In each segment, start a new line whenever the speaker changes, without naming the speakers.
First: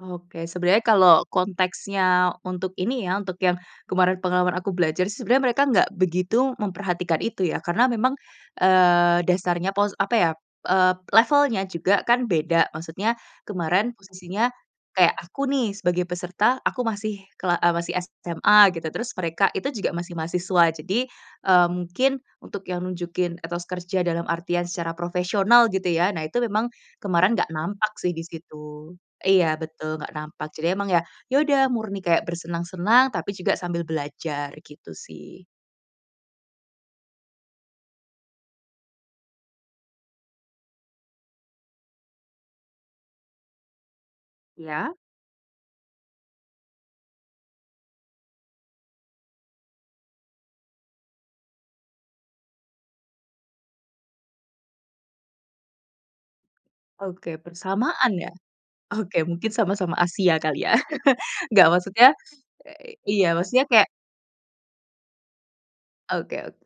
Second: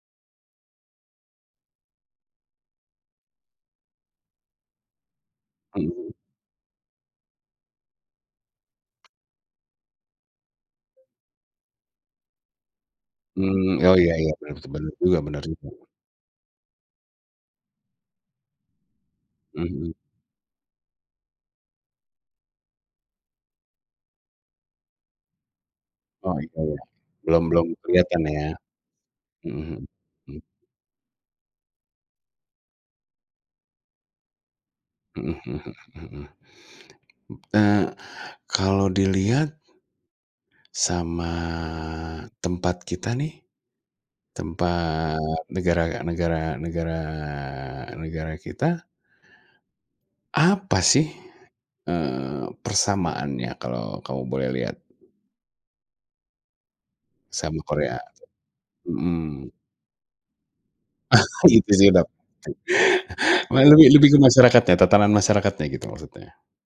Oke, sebenarnya kalau konteksnya untuk ini ya, untuk yang kemarin pengalaman aku belajar sih, sebenarnya mereka
Mhm
nggak
mhm.
begitu memperhatikan itu ya. Karena memang, eee, dasarnya, pos apa ya, eee, levelnya juga kan beda. Maksudnya
Mmm,
kemarin
oh iya iya,
posisinya
benar tuh, bener
kayak
juga benar
aku
juga.
nih, sebagai peserta, aku masih kela eee, masih SMA gitu. Terus mereka
Mhm
itu juga
mhm.
masih mahasiswa. Jadi, eee, mungkin untuk yang nunjukin etos kerja dalam artian secara profesional, gitu ya. Nah,
Oh,
itu
iya
memang
ya.
kemarin
Belum
nggak
belum
nampak sih
kelihatan
di
ya.
situ.
Mhm
Iya,
mhm,
betul nggak
mhm.
nampak. Jadi emang ya ya udah murni kayak bersenang-senang, tapi juga sambil belajar, gitu
Mhm
sih.
mhm mhm mhm mhm. M eee, kalau dilihat sama tempat kita nih,
Iya.
tempat negara negara negara negara kita. Apa sih, eee, persamaannya kalau kamu boleh lihat?
Oke,
Sama Korea.
bersamaan ya? Oke
Mhm.
mungkin sama-sama Asia kali ya? Nggak
Itu sih yang
maksudnya
dapet,
eee, iya, maksudnya
malah lebih
kayak
lebih ke masyarakatnya, tatanan masyarakatnya gitu, maksudnya.
Oke oke.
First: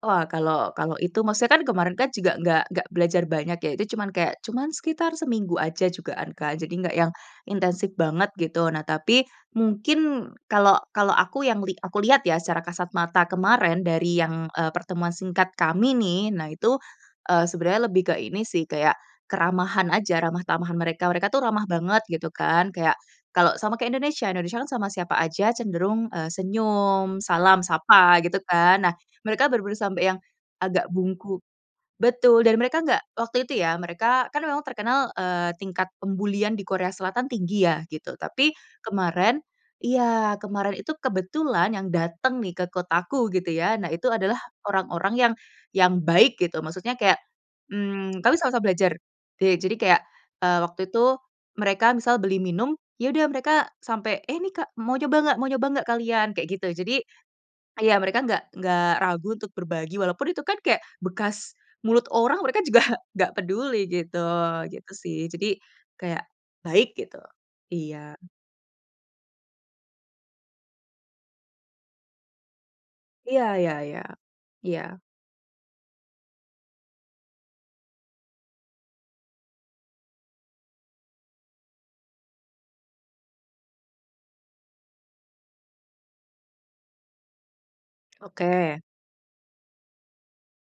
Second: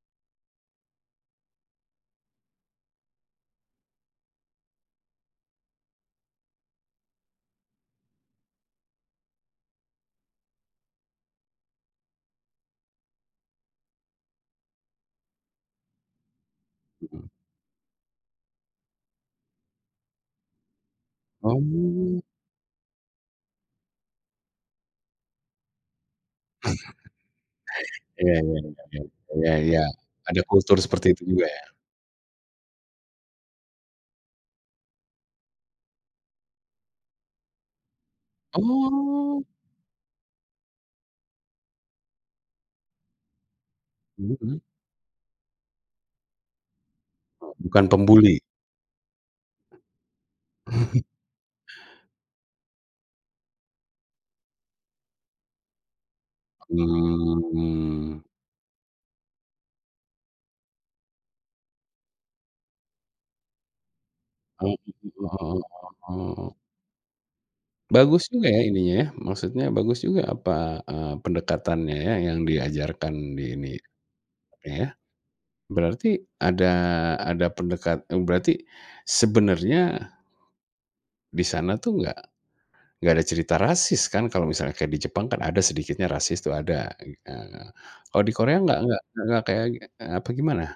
Wah kalau kalau itu, maksudnya kan kemarin kan juga enggak enggak belajar banyak ya. Itu cuman kayak, cuman sekitar seminggu aja jugaan, Kak. Jadi nggak yang intensif banget gitu. Nah tapi, mungkin kalau kalau aku yang li aku lihat ya, secara kasat mata kemarin, dari yang, eee, pertemuan singkat kami nih. Nah itu,
Mhm.
eee, sebenarnya lebih ke ini sih, kayak keramahan aja, ramah tamahan mereka, mereka tuh ramah banget
Oh.
gitu kan, kayak kalau sama kek Indonesia, Indonesia kan sama siapa aja cenderung, eee, senyum, salam, sapa
Iya
gitu
iya
kan. Nah,
iya
mereka
iya
bener-bener
iya.
sampai yang
Ada kultur
agak
seperti itu
bungkuk
juga ya?
betul, dan mereka nggak waktu itu ya, mereka kan memang terkenal, eee, tingkat pembulian di Korea Selatan tinggi ya, gitu. Tapi kemarin
Oh.
iya, kemarin itu kebetulan yang datang nih, ke kotaku gitu ya, nah itu adalah
Mhm mhm.
orang-orang yang yang baik gitu, maksudnya kayak,
Oh, bukan
mmm, kami
pembuli?
sama-sama belajar, de jadi kayak, eee, waktu itu, mereka misal beli minum, ya udah mereka sampai, "Eh ini, Kak, mau coba nggak Mau coba nggak kalian?" Kayak gitu. Jadi, ya mereka
Mhm.
nggak nggak ragu untuk berbagi, walaupun itu kan kayak bekas mulut orang, mereka juga nggak peduli gitu,
Oh
gitu
gitu,
sih.
heeh
Jadi,
heeh
kayak
heeh heeh.
baik gitu. Iya.
Bagus juga ya, ininya, maksudnya bagus juga apa, eee, pendekatannya ya, yang diajarkan
Iya
di ini
iya iya,
oke ya,
iya.
berarti ada ada pendekat eee, berarti sebenarnya di sana tuh enggak enggak ada cerita rasis, kan? Kalau misalnya kayak di Jepang kan ada sedikitnya rasis, itu ada, gitu. Ah nah, kalau di Korea enggak
Oke.
enggak enggak kayak e e apa gimana?